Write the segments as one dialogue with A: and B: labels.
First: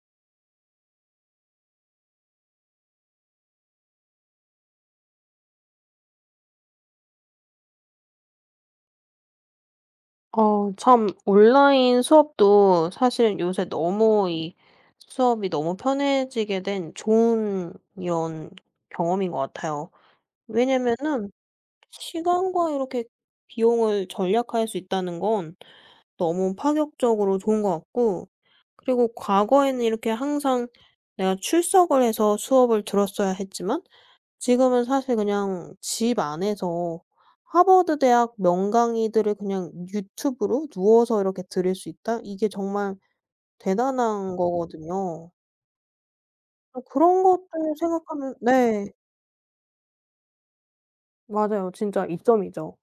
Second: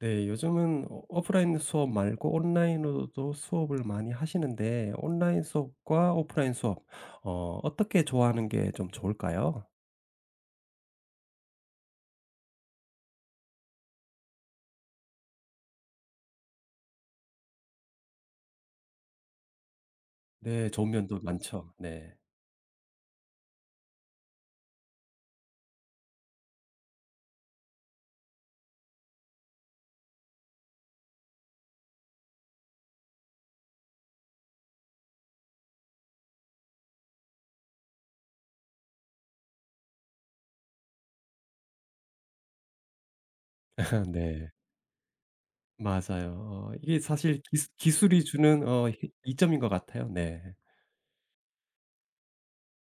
A: 네. 요즘은 오프라인 수업 말고 온라인으로도 수업을 많이 하시는데 온라인 수업과 오프라인 수업 어떻게 좋아하는 게 좀 좋을까요?
B: 참 온라인 수업도 사실 요새 너무 이 수업이 너무 편해지게 된 좋은 이런 경험인 것 같아요.
A: 네. 좋은 면도
B: 왜냐면은
A: 많죠. 네.
B: 시간과 이렇게 비용을 절약할 수 있다는 건 너무 파격적으로 좋은 것 같고, 그리고 과거에는 이렇게 항상 내가 출석을 해서 수업을 들었어야 했지만 지금은 사실 그냥 집 안에서 하버드 대학 명강의들을 그냥 유튜브로 누워서 이렇게 들을 수 있다? 이게 정말 대단한
A: 네.
B: 거거든요.
A: 맞아요. 이게
B: 그런
A: 사실
B: 것도
A: 기술이
B: 생각하면,
A: 주는
B: 네.
A: 어 히 이점인 것 같아요. 네.
B: 맞아요. 진짜 이점이죠.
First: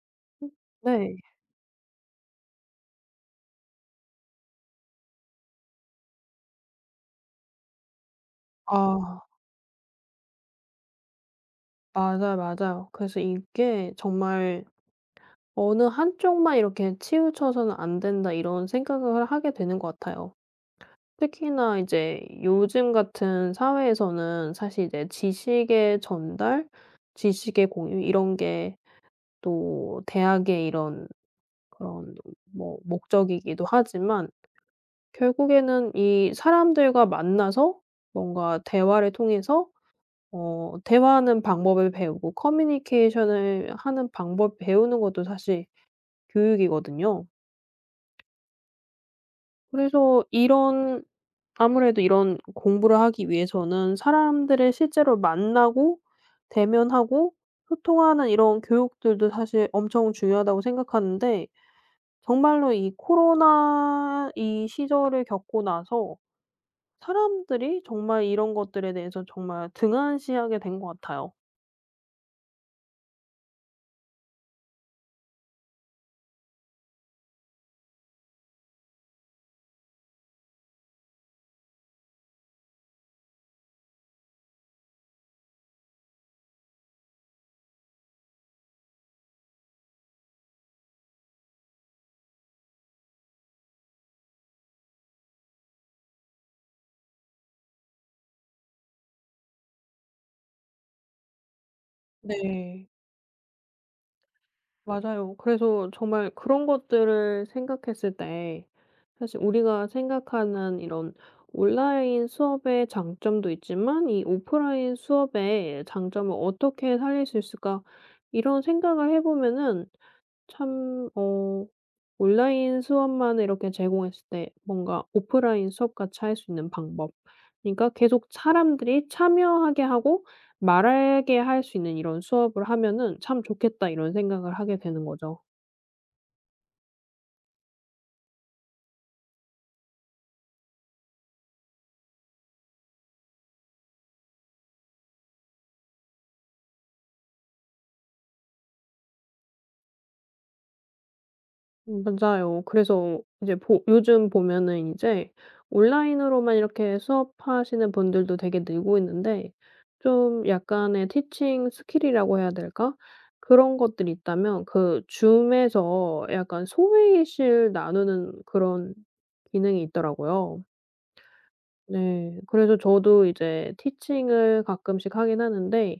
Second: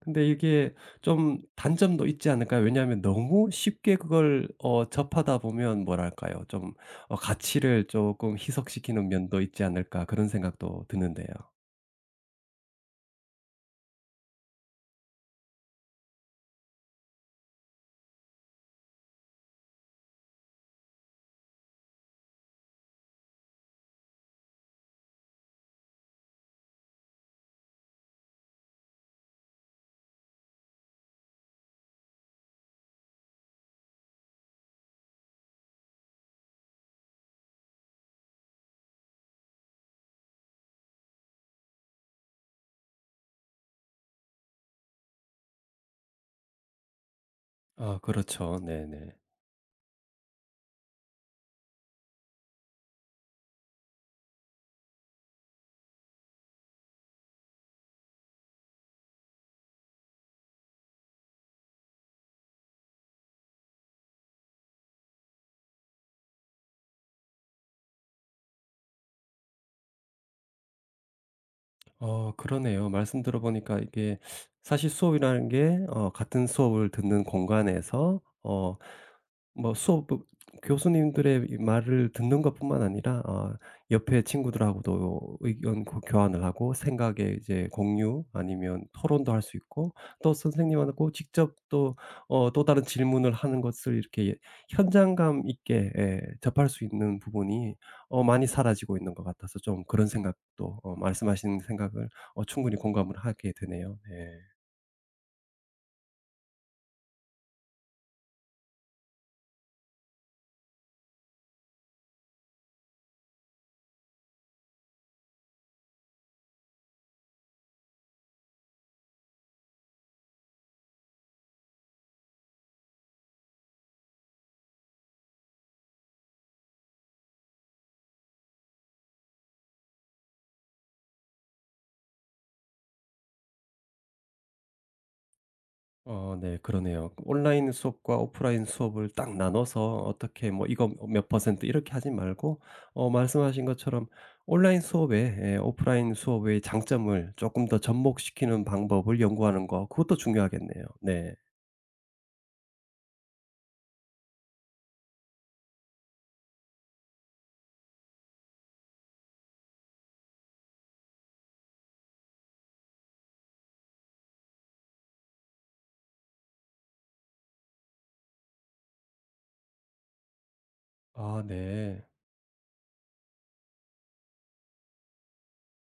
A: 근데
B: 음,
A: 이게
B: 네.
A: 좀 단점도 있지 않을까요? 왜냐하면 너무 쉽게 그걸 접하다 보면 뭐랄까요? 좀 '가치를 조금 희석시키는
B: 아,
A: 면도 있지 않을까.' 그런 생각도 드는데요.
B: 맞아요, 맞아요. 그래서 이게 정말 '어느 한쪽만 이렇게 치우쳐서는 안 된다.' 이런 생각을 하게 되는 것 같아요. 특히나 이제 요즘 같은 사회에서는 사실 이제 지식의 전달, 지식의 공유 이런 게 또 대학의 이런 그런 뭐 목적이기도 하지만, 결국에는 이 사람들과 만나서 뭔가 대화를 통해서 대화하는 방법을 배우고 커뮤니케이션을 하는 방법 배우는 것도 사실 교육이거든요.
A: 아 그렇죠. 네네.
B: 그래서 이런, 아무래도 이런 공부를 하기 위해서는 사람들을 실제로 만나고 대면하고 소통하는 이런 교육들도 사실 엄청 중요하다고 생각하는데, 정말로 이 코로나 이 시절을 겪고 나서 사람들이 정말 이런 것들에 대해서 정말 등한시하게 된 것 같아요.
A: 그러네요. 말씀 들어보니까 이게 사실 수업이라는 게 같은 수업을 듣는 공간에서 뭐 수업 뭐 교수님들의 이 말을 듣는 것뿐만 아니라 아 옆에 친구들하고도 의견 고 교환을 하고 생각의 이제 공유 아니면 토론도 할 수 있고 또 선생님하고 직접 또 또 다른 질문을 하는 것을 이렇게 현장감 있게 예 접할 수 있는 부분이 많이 사라지고 있는 것 같아서 좀 그런 생각도, 말씀하신 생각을 충분히
B: 네.
A: 공감을 하게 되네요. 네.
B: 맞아요. 그래서 정말 그런 것들을 생각했을 때, 사실 우리가 생각하는 이런 온라인 수업의 장점도 있지만 이 오프라인 수업의 장점을 어떻게 살릴 수 있을까 이런 생각을 해 보면은, 참 온라인 수업만 이렇게 제공했을 때 뭔가 오프라인 수업과 차이할 수 있는 방법, 그러니까 계속 사람들이 참여하게 하고 말하게 할 수 있는 이런 수업을 하면은 '참 좋겠다.' 이런 생각을 하게 되는 거죠.
A: 네, 그러네요. 온라인 수업과 오프라인 수업을 딱 나눠서 어떻게 뭐 이거 몇 퍼센트 이렇게 하지 말고, 말씀하신 것처럼 온라인 수업에, 예, 오프라인 수업의 장점을 조금 더 접목시키는 방법을 연구하는 거, 그것도 중요하겠네요. 네.
B: 음, 맞아요. 그래서 이제 보 요즘 보면은 이제 온라인으로만 이렇게 수업하시는 분들도 되게 늘고 있는데, 좀 약간의 티칭 스킬이라고 해야 될까? 그런 것들이 있다면 그 줌에서 약간 소회의실 나누는 그런 기능이 있더라고요.
A: 아 네.
B: 네. 그래서 저도 이제 티칭을 가끔씩 하긴 하는데,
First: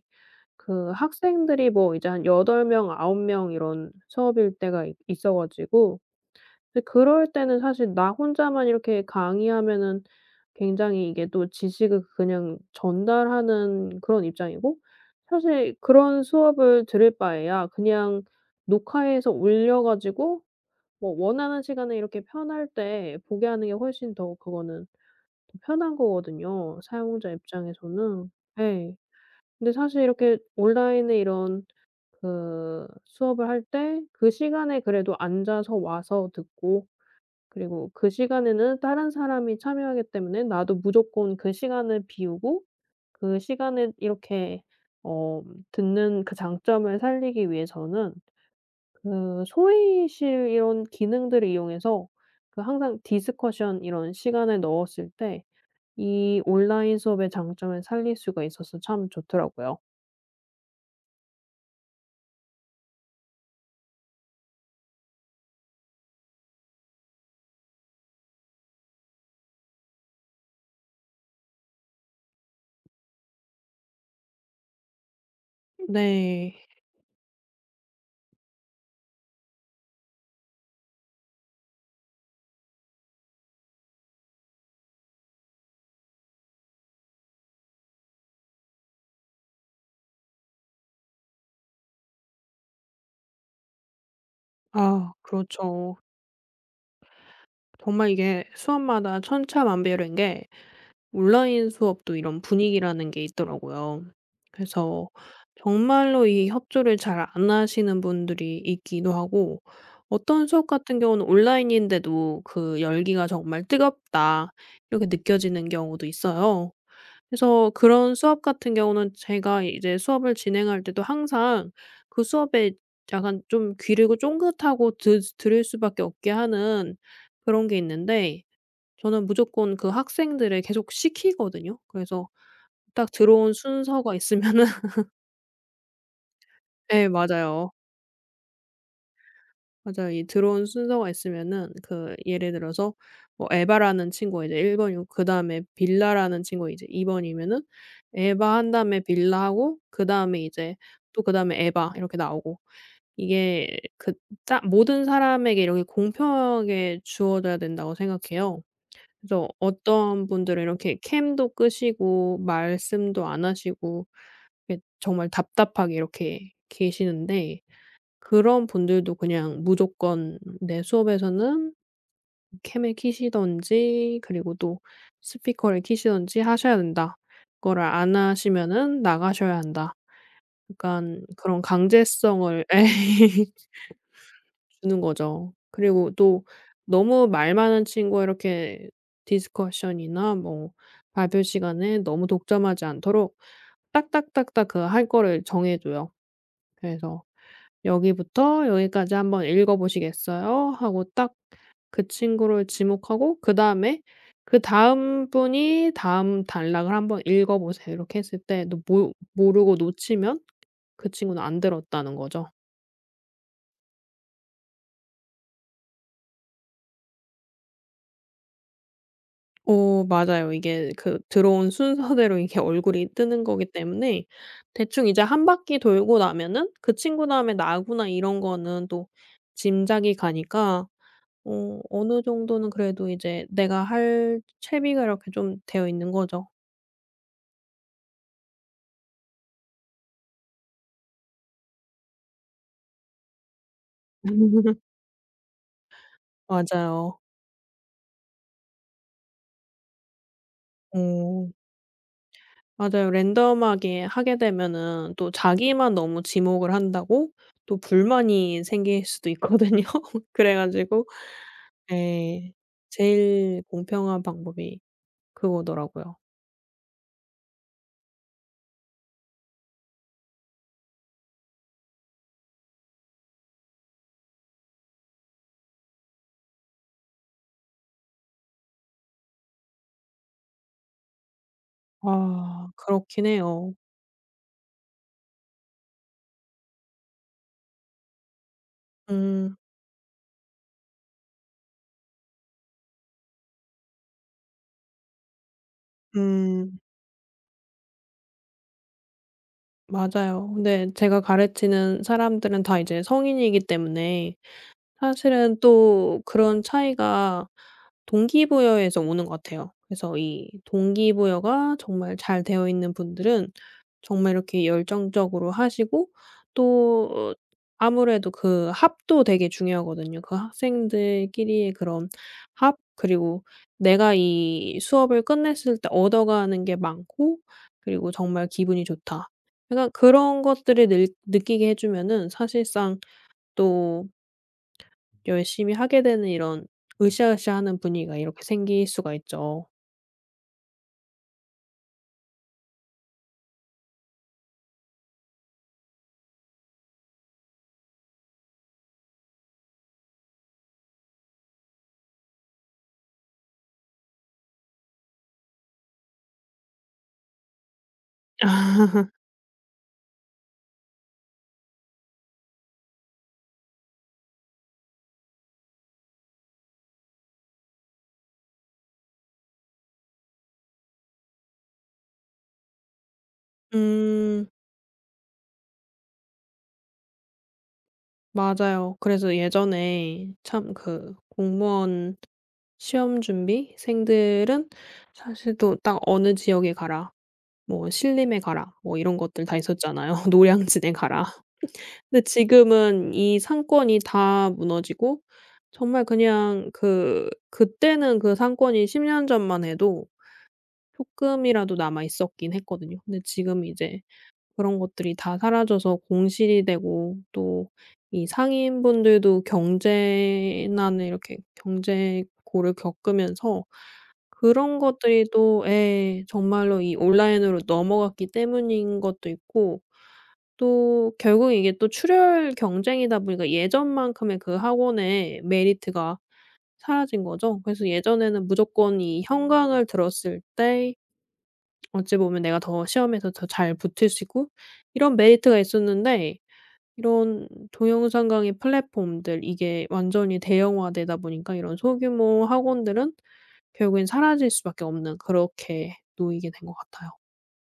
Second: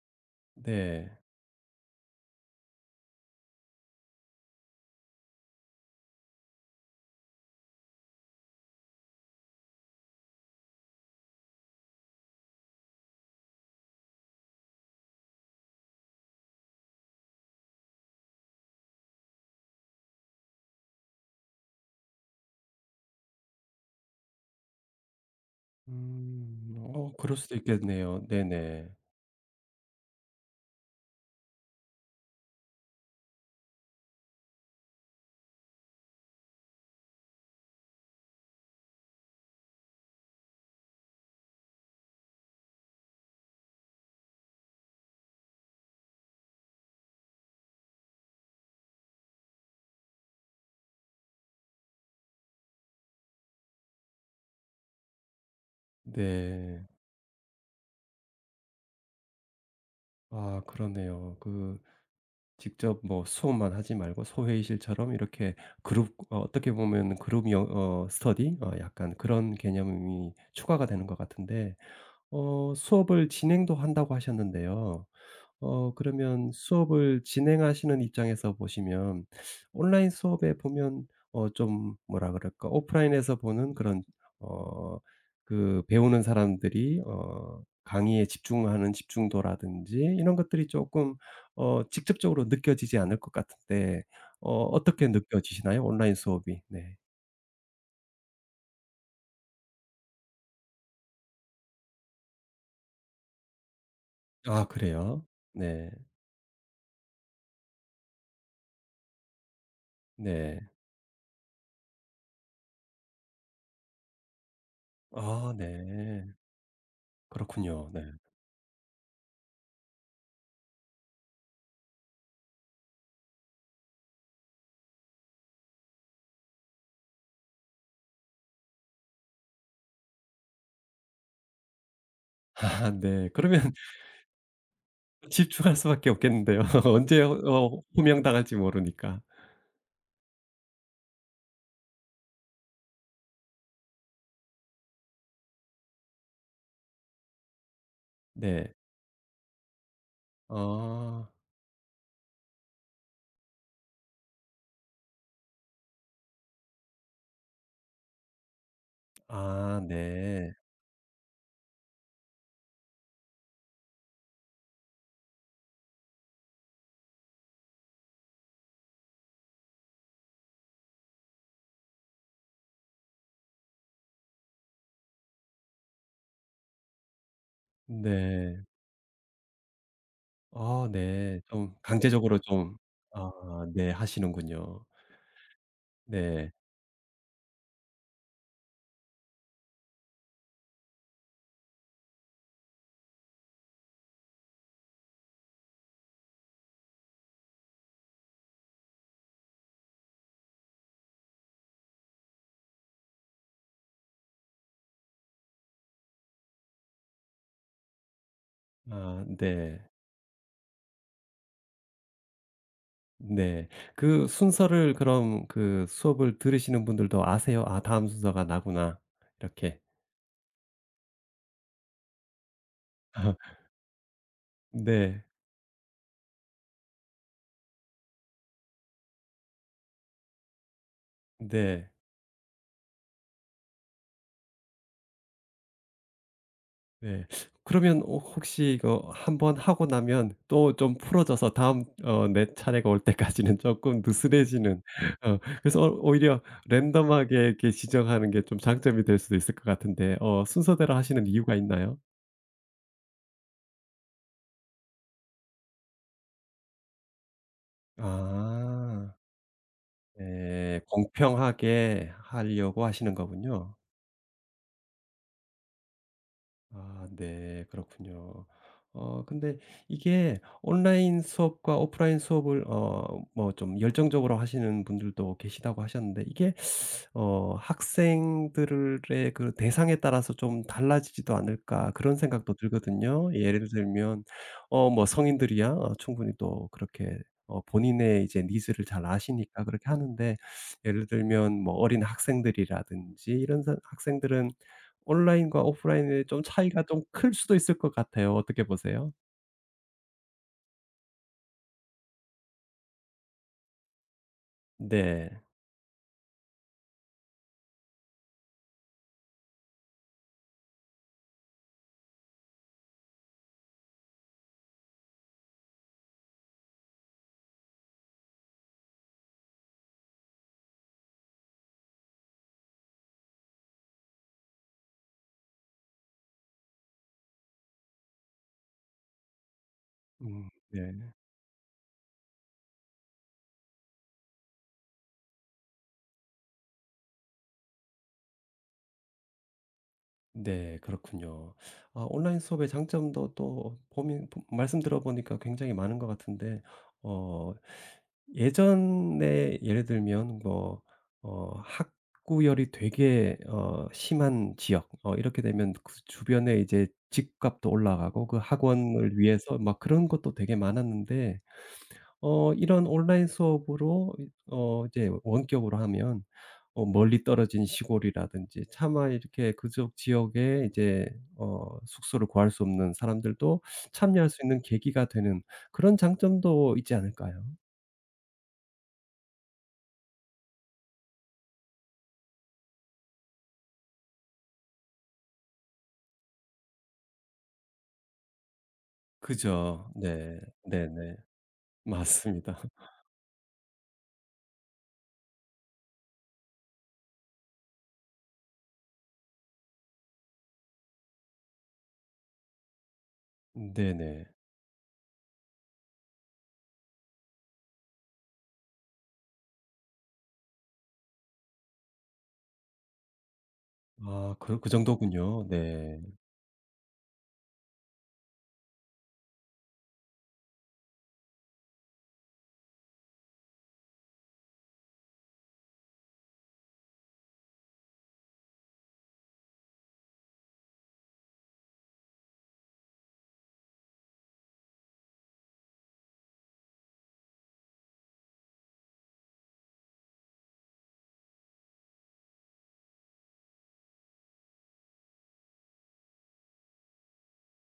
B: 그
A: 네.
B: 학생들이 뭐 이제 한 8 명, 9명 이런 수업일 때가 있 있어 가지고, 근데 그럴 때는 사실 나 혼자만 이렇게 강의하면은 굉장히 이게 또 지식을 그냥 전달하는 그런 입장이고, 사실 그런 수업을 들을 바에야 그냥 녹화해서 올려 가지고 뭐 원하는 시간에 이렇게 편할 때 보게 하는 게 훨씬 더, 그거는 더 편한
A: 음.
B: 거거든요, 사용자
A: 그럴 수도 있겠네요.
B: 입장에서는.
A: 네네.
B: 예. 근데 사실 이렇게 온라인의 이런 그 수업을 할 때 그 시간에 그래도 앉아서 와서 듣고, 그리고 그 시간에는 다른 사람이 참여하기 때문에 나도 무조건 그 시간을 비우고 그 시간에 이렇게 어 듣는 그 장점을 살리기 위해서는, 그 소위실 이런 기능들을 이용해서 그 항상 디스커션 이런 시간을 넣었을 때 이
A: 네.
B: 온라인 수업의 장점을 살릴 수가 있어서 참 좋더라고요.
A: 아 그러네요. 그 직접 뭐 수업만 하지 말고 소회의실처럼 이렇게 그룹, 어떻게 보면 그룹 영 어 스터디, 약간 그런 개념이 추가가 되는 것 같은데, 수업을 진행도 한다고 하셨는데요. 그러면
B: 네.
A: 수업을 진행하시는 입장에서 보시면, 온라인 수업에 보면 좀 뭐라 그럴까? 오프라인에서 보는 그런 어 그 배우는 사람들이 강의에 집중하는 집중도라든지 이런 것들이 조금 직접적으로 느껴지지 않을 것 같은데, 어떻게
B: 아,
A: 느껴지시나요?
B: 그렇죠.
A: 온라인 수업이. 네.
B: 정말 이게 수업마다 천차만별인 게, 온라인 수업도 이런 분위기라는 게 있더라고요.
A: 아
B: 그래서
A: 그래요? 네.
B: 정말로 이 협조를 잘 안 하시는 분들이 있기도 하고, 어떤
A: 네.
B: 수업 같은 경우는 온라인인데도 그 열기가 정말 뜨겁다 이렇게
A: 아
B: 느껴지는 경우도
A: 네.
B: 있어요. 그래서
A: 그렇군요. 네.
B: 그런 수업 같은 경우는 제가 이제 수업을 진행할 때도 항상 그 수업에 약간 좀 귀를 쫑긋하고 드 들을 수밖에 없게 하는 그런 게 있는데, 저는 무조건 그 학생들을 계속 시키거든요. 그래서
A: 아
B: 딱
A: 네.
B: 들어온
A: 그러면
B: 순서가 있으면은
A: 집중할 수밖에 없겠는데요.
B: 예,
A: 언제
B: 맞아요.
A: 호명당할지 모르니까.
B: 맞아요. 이 들어온 순서가 있으면은 그 예를 들어서 뭐 에바라는 친구가 이제 1 번이고 그다음에 빌라라는 친구가 이제 2 번이면은 에바 한
A: 네.
B: 다음에 빌라 하고 그다음에 이제 또
A: 어.
B: 그다음에 에바 이렇게 나오고, 이게 그 짜 모든 사람에게 이렇게 공평하게 주어져야 된다고 생각해요. 그래서
A: 아
B: 어떤
A: 네.
B: 분들은 이렇게 캠도 끄시고 말씀도 안 하시고 이렇게 정말 답답하게 이렇게 계시는데, 그런 분들도 그냥 무조건 내 수업에서는 캠을 키시든지 그리고 또 스피커를 키시든지 하셔야 된다. 그거를 안
A: 네.
B: 하시면은 나가셔야 한다.
A: 아
B: 약간
A: 네.
B: 그런
A: 좀 강제적으로
B: 강제성을
A: 좀. 아
B: 예.
A: 네, 하시는군요.
B: 주는 거죠. 그리고 또
A: 네.
B: 너무 말 많은 친구와 이렇게 디스커션이나 뭐 발표 시간에 너무 독점하지 않도록 딱딱딱딱 그 할 거를 정해 줘요. 그래서 "여기부터 여기까지 한번 읽어 보시겠어요?" 하고 딱 그 친구를 지목하고 그다음에 "그다음 분이 다음 단락을 한번 읽어 보세요." 이렇게 했을 때 또 모
A: 아
B: 모르고
A: 네.
B: 놓치면 그 친구는 안 들었다는 거죠.
A: 네. 그 순서를, 그럼 그 수업을 들으시는 분들도 아세요? '아 다음 순서가 나구나.' 이렇게.
B: 맞아요. 이게 그 들어온 순서대로 이렇게 얼굴이 뜨는 거기 때문에 대충 이제
A: 네.
B: 한 바퀴 돌고 나면은 '그 친구 다음에 나구나.' 이런 거는 또 짐작이 가니까
A: 네.
B: 어느 정도는 그래도 이제 내가 할 채비가 이렇게 좀 되어 있는 거죠.
A: 네. 그러면 혹시 이거 한번 하고 나면 또 좀 풀어져서 다음 내 차례가 올 때까지는 조금 느슨해지는 그래서 오히려
B: 맞아요.
A: 랜덤하게 이렇게 지정하는 게 좀 장점이 될 수도 있을 것 같은데, 순서대로 하시는
B: 어.
A: 이유가 있나요?
B: 맞아요. 랜덤하게 하게 되면은 또 자기만 너무 지목을 한다고 또 불만이 생길
A: 아.
B: 수도 있거든요. 그래
A: 네.
B: 가지고
A: 공평하게
B: 예.
A: 하려고 하시는
B: 제일
A: 거군요.
B: 공평한 방법이 그거더라고요.
A: 아 네. 그렇군요. 근데 이게 온라인 수업과 오프라인 수업을 뭐 좀 열정적으로 하시는 분들도 계시다고 하셨는데, 이게 '학생들의 그 대상에 따라서 좀 달라지지도 않을까.' 그런 생각도
B: 아, 그렇긴
A: 들거든요. 예를
B: 해요.
A: 들면 뭐 성인들이야 충분히 또 그렇게 본인의 이제 니즈를 잘
B: 음.
A: 아시니까 그렇게 하는데, 예를 들면 뭐 어린 학생들이라든지 이런 사 학생들은 온라인과 오프라인의 좀
B: 음.
A: 차이가 좀 클 수도 있을 것 같아요. 어떻게 보세요?
B: 맞아요. 근데 제가 가르치는 사람들은 다 이제 성인이기 때문에,
A: 네.
B: 사실은 또 그런 차이가 동기부여에서 오는 것 같아요. 그래서 이 동기부여가 정말 잘 되어 있는 분들은 정말 이렇게 열정적으로 하시고, 또 아무래도 그 합도 되게 중요하거든요. 그 학생들끼리의 그런 합, 그리고 내가 이 수업을 끝냈을 때 얻어가는 게 많고 그리고 정말 기분이 좋다. 약간 그런
A: 음.
B: 것들을
A: 네.
B: 느 느끼게 해 주면은 사실상 또 열심히 하게 되는 이런 으쌰으쌰하는 분위기가 이렇게 생길 수가 있죠.
A: 네. 그렇군요. 아, 온라인 수업의 장점도 또 고민 보 말씀 들어보니까 굉장히 많은 것 같은데, 어 예전에 예를 들면 뭐, 학구열이 되게 심한 지역, 이렇게 되면 그 주변에 이제 집값도 올라가고 그 학원을 위해서 막 그런 것도 되게 많았는데, 이런 온라인 수업으로 이 이제 원격으로 하면 멀리 떨어진 시골이라든지 차마 이렇게 그쪽 지역에 이제 숙소를 구할 수 없는 사람들도 참여할 수
B: 음,
A: 있는 계기가 되는, 그런 장점도 있지 않을까요?
B: 맞아요. 그래서 예전에 참 그 공무원 시험 준비생들은 사실 또 딱 "어느 지역에 가라." 뭐 "신림에 가라." 뭐 이런 것들 다
A: 그죠.
B: 있었잖아요.
A: 네.
B: "노량진에
A: 네네.
B: 가라." 근데
A: 맞습니다.
B: 지금은 이 상권이 다 무너지고, 정말 그냥 그 그때는 그 상권이 10년 전만 해도 조금이라도 남아 있었긴 했거든요. 근데 지금 이제
A: 네네.
B: 그런 것들이 다 사라져서 공실이 되고, 또 이 상인분들도 경제난에 이렇게 경제고를 겪으면서
A: 아, 그
B: 그런 것들이
A: 정도군요.
B: 또,
A: 네.
B: 예, 정말로 이 온라인으로 넘어갔기 때문인 것도 있고, 또 결국 이게 또 출혈 경쟁이다 보니까 예전만큼의 그 학원의 메리트가 사라진 거죠. 그래서 예전에는 무조건 이 현강을 들었을 때 어찌 보면 내가 더 시험에서 더 잘 붙을 수 있고 이런 메리트가 있었는데, 이런 동영상 강의 플랫폼들 이게 완전히 대형화되다 보니까 이런 소규모 학원들은 결국엔 사라질 수밖에 없는 그렇게 놓이게 된 것 같아요.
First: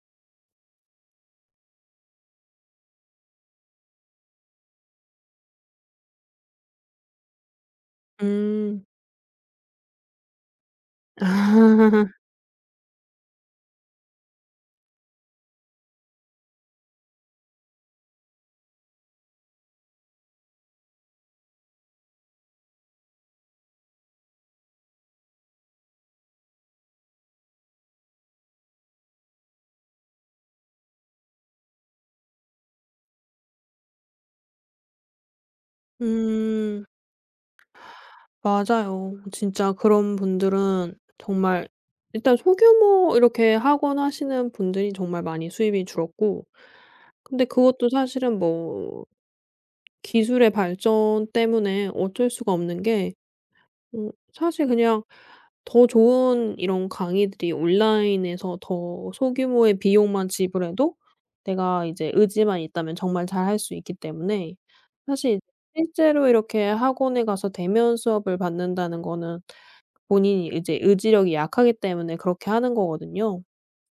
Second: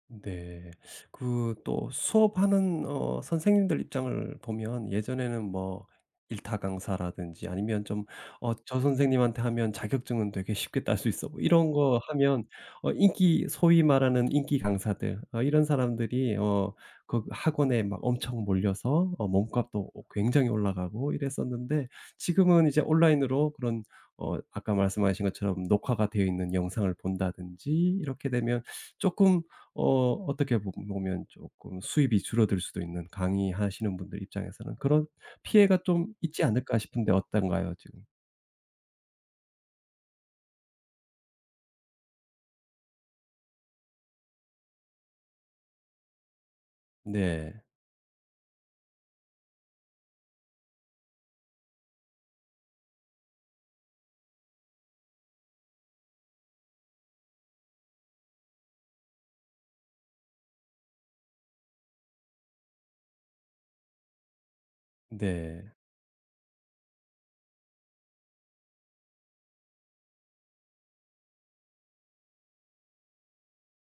A: 네. 그 또 수업하는 선생님들 입장을 보면 예전에는 뭐 일타 강사라든지, 아니면 좀 저
B: 음.
A: 선생님한테 하면 자격증은 되게 쉽게 딸 수 있어, 뭐 이런 거 하면 인기, 소위 말하는 인기 강사들, 이런 사람들이 그 학원에 막 엄청 몰려서 몸값도 굉장히 올라가고 이랬었는데, 지금은 이제 온라인으로 그런, 아까 말씀하신 것처럼 녹화가 되어 있는 영상을 본다든지 이렇게 되면 조금, 어떻게 보 보면 조금 수입이 줄어들 수도 있는 강의하시는 분들 입장에서는 그런 피해가 좀 있지 않을까
B: 음.
A: 싶은데, 어떤가요 지금?
B: 맞아요. 진짜 그런 분들은 정말, 일단 소규모 이렇게 학원 하시는 분들이 정말 많이 수입이 줄었고, 근데
A: 네.
B: 그것도 사실은 뭐 기술의 발전 때문에 어쩔 수가 없는 게, 사실 그냥 더 좋은 이런 강의들이 온라인에서 더 소규모의 비용만 지불해도 내가 이제 의지만 있다면 정말 잘 할 수 있기 때문에, 사실
A: 네.
B: 실제로 이렇게 학원에 가서 대면 수업을 받는다는 거는 본인이 이제 의지력이 약하기 때문에 그렇게 하는 거거든요.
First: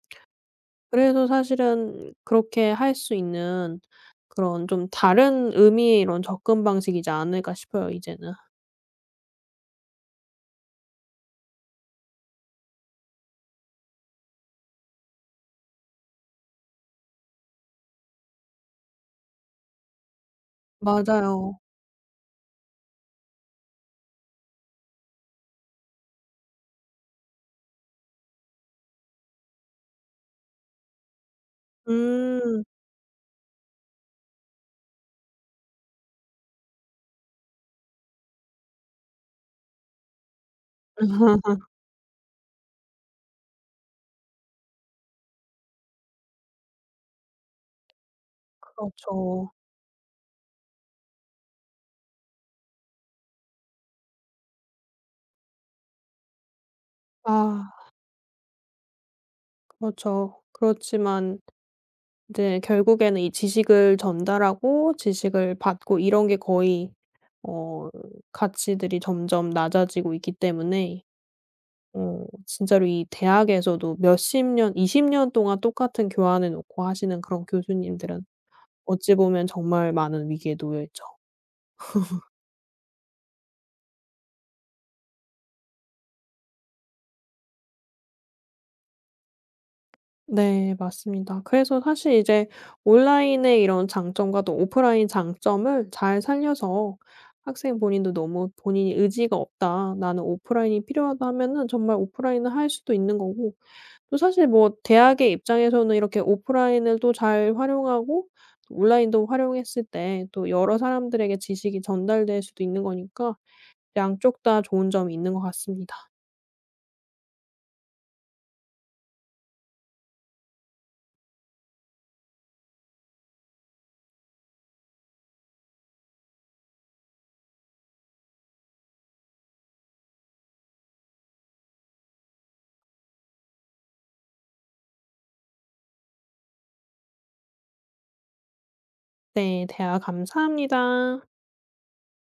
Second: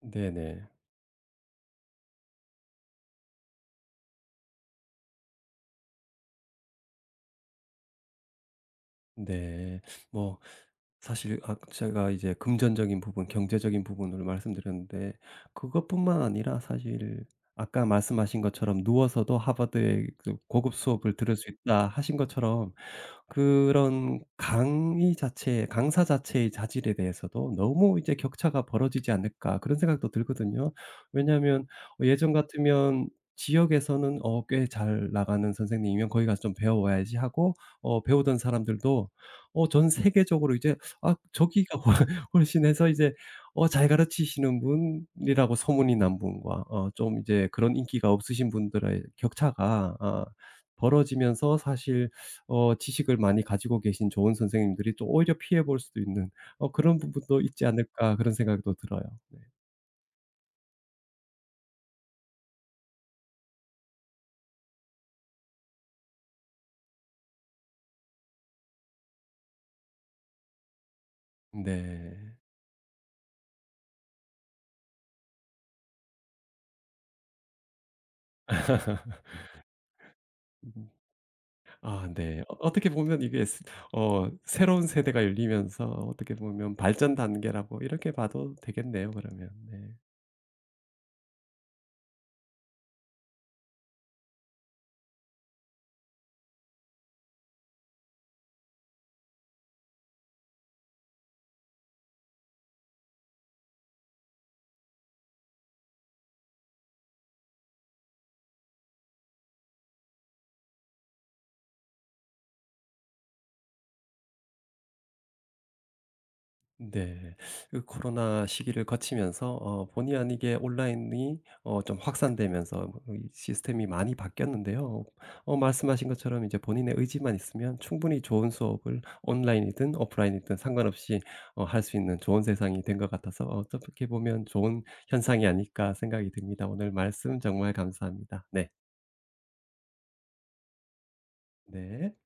A: 네네.
B: 그래서 사실은 그렇게 할 수 있는 그런 좀 다른 의미의 이런 접근 방식이지 않을까 싶어요 이제는.
A: 네. 뭐 사실, 아, 제가 이제 금전적인 부분, 경제적인 부분을 말씀드렸는데 그것뿐만 아니라 사실, 아까 말씀하신 것처럼 누워서도 하버드의 그 고급 수업을 들을 수
B: 맞아요.
A: 있다 하신 것처럼 그런 강의 자체, 강사 자체의 자질에 대해서도 너무 이제 격차가 벌어지지 않을까, 그런 생각도 들거든요. 왜냐하면 예전
B: 음.
A: 같으면 지역에서는 꽤 잘 나가는 선생님이면 거기 가서 좀 배워와야지 하고 배우던 사람들도 전 세계적으로 이제 아 저기가 훨씬 해서 이제 잘 가르치시는 분이라고 소문이 난 분과 좀 이제 그런 인기가 없으신 분들의
B: 그렇죠.
A: 격차가 아 벌어지면서 사실 지식을 많이 가지고 계신 좋은 선생님들이 또 오히려 피해 볼 수도 있는, 그런 부분도 있지
B: 아,
A: 않을까 그런 생각도 들어요. 네.
B: 그렇죠. 그렇지만 이제 결국에는 이 지식을 전달하고 지식을 받고 이런 게 거의 어 가치들이 점점 낮아지고 있기 때문에
A: 네.
B: 진짜로 이 대학에서도 몇십 년 20년 동안 똑같은 교환해 놓고 하시는 그런 교수님들은 어찌 보면 정말 많은 위기에 놓여 있죠.
A: 아 네. 어떻게 보면 이게 스 어 새로운 세대가 열리면서 어떻게 보면 발전 단계라고 이렇게 봐도 되겠네요 그러면. 네.
B: 네, 맞습니다. 그래서 사실 이제 온라인의 이런 장점과 또 오프라인 장점을 잘 살려서 학생 본인도 너무 본인이 의지가 없다, '나는 오프라인이 필요하다.' 하면은 정말 오프라인을 할 수도 있는 거고, 또 사실 뭐 대학의 입장에서는 이렇게 오프라인을 또 잘 활용하고 또 온라인도 활용했을 때 또 여러 사람들에게 지식이 전달될 수도 있는 거니까 양쪽 다 좋은 점이 있는 것 같습니다.
A: 네. 그 코로나 시기를 거치면서 본의 아니게 온라인이 좀 확산되면서 뭐이 시스템이 많이 바뀌었는데요. 말씀하신 것처럼 이제 본인의 의지만 있으면 충분히 좋은 수업을 온라인이든 오프라인이든 상관없이 할 수 있는 좋은 세상이 된 것 같아서 어떻게 보면 좋은 현상이 아닐까 생각이 듭니다. 오늘 말씀 정말 감사합니다. 네.
B: 네, 대화 감사합니다.
A: 네.